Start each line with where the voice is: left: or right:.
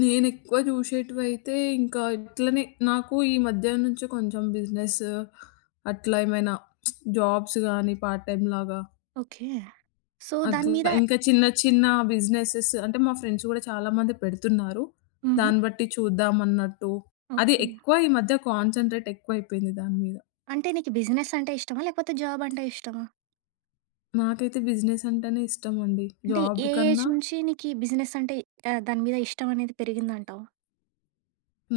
left: నేనేక్కువ జూశేటివయితే ఇంకా ఇట్లనే నాకు ఈ మధ్య నుంచి కొంచెం బిజినెస్ అట్లా ఏమైనా జాబ్స్ గాని పార్ట్ టైమ్ లాగ
right: ఓకే. సో, దాని మీద
left: అట్లా ఇంకా చిన్న చిన్న బిజినెసస్ అంటే మా ఫ్రెండ్స్ కూడా చాలా మంది పెడుతున్నారు.
right: హుహు.
left: దాన్ని బట్టి చూద్దాం అన్నట్టు అది
right: ఓకే.
left: ఎక్కువ ఈ మధ్య కాన్సంట్రేట్ ఎక్కువైయిపోయింది దాని మీద.
right: అంటే నీకు బిజినెస్ అంటే ఇష్టమా? లేకపోతే జాబ్ అంటే ఇష్టమా?
left: నాకైతే బిజినెస్ అంటేనే ఇష్టమండి
right: అంటే
left: జాబ్
right: ఏ ఏజ్
left: కన్నా
right: నుంచి నీకి బిజినెసంటే ఆహ్, దాని మీద ఇష్టం అనేది పెరిగిందంటావు?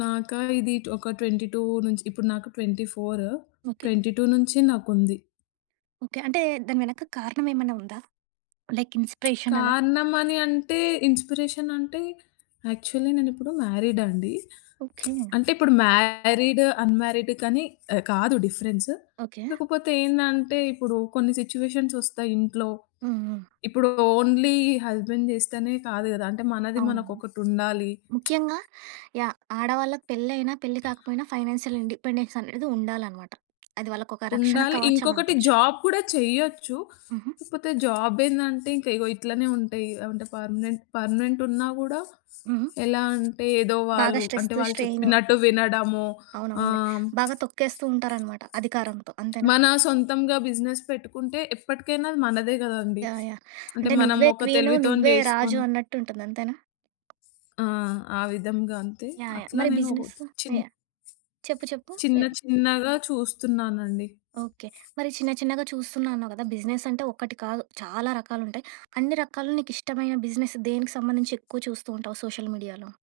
left: నాకా ఇది ట్ ఒక 22 నుంచి ఇప్పుడు నాకు 24,
right: ఓకే.
left: 22 నుంచి నాకుంది.
right: ఓకే. అంటే దాని వెనక కారణం ఏమైనా ఉందా? లైక్ ఇన్స్పిరేషన్ అలా?
left: కారణమన్ని అంటే ఇన్స్పిరేషన్ అంటే యాక్చువలి నేనిప్పుడు మ్యారీడండి.
right: ఓకే.
left: అంటే ఇప్పుడు మ్యారీడ్, అన్‌మ్యారీడ్ కానీ ఆహ్, కాదు డిఫరెన్స్.
right: ఓకే.
left: కాకపోతే ఏందంటే ఇప్పుడు కొన్ని సిట్యుయేషన్స్ ఒస్తాయి ఇంట్లో
right: హ్మ్. హ్మ్.
left: ఇప్పుడు ఓన్లీ హస్బెండ్ జేస్తేనే కాదు గదా! అంటే మనది
right: అవునండి.
left: మనకొకటుండాలి.
right: ముఖ్యంగా యాహ్! ఆడవాళ్ళకి పెళ్లి అయినా, పెళ్లి కాకపోయినా ఫైనాన్షియల్ ఇండిపెండెన్స్ అనేది ఉండాలన్నమాట. అది వాళ్ళకొక రక్షణ
left: ఉండాలి.
right: కవచం
left: ఇంకొకటి
right: అనుకోవచ్చు.
left: జాబ్ కూడా చేయొచ్చు.
right: హుహు.
left: కాకపోతే జాబ్ ఏందంటే ఇంక ఇగో ఇట్లానే ఉంటాయి. అంటే పర్మనెంట్ పర్మనెంట్ ఉన్నా కూడా
right: హుహు.
left: ఎలా అంటే ఏదో
right: బాగా
left: వాళ్ళు అంటే
right: స్ట్రెస్త్,
left: వాళ్ళు
right: స్ట్రైన్
left: చెప్పినట్టు వినడము
right: అవునవునులే.
left: ఆహ్,
right: బాగా తొక్కేస్తూ ఉంటారన్నమాట అధికారంతో అంతేనా?
left: మన సొంతంగా బిజినెస్ పెట్టుకుంటే ఎప్పటికైనా అది మనదే గదండీ!
right: యాహ్! యాహ్!
left: అంటే
right: అంటే నువ్వే
left: మనమొక
right: క్వీన్,
left: తెలివితోని
right: నువ్వే రాజు
left: జేసుకొని
right: అన్నట్టు ఉంటుంది అంతేనా?
left: ఆ! ఆ విధంగా అంతే
right: యాహ్! యాహ్!
left: అట్లా
right: మరి
left: నేనోక
right: బిజినెస్?
left: చిన్
right: యాహ్! చెప్పు చెప్పు.
left: చిన్న
right: యాహ్!
left: చిన్నగా చూస్తున్నానండి.
right: ఓకే. మరి చిన్న చిన్నగా చూస్తున్నానన్నావు గదా! బిజినెస్ అంటే ఒకటి కాదు చాలా రకాలుంటాయి. అన్ని రకాలు నీకిష్టమైన బిజినెస్ దేనికి సంబంధించి ఎక్కువ చూస్తూ ఉంటావు సోషల్ మీడియాలో?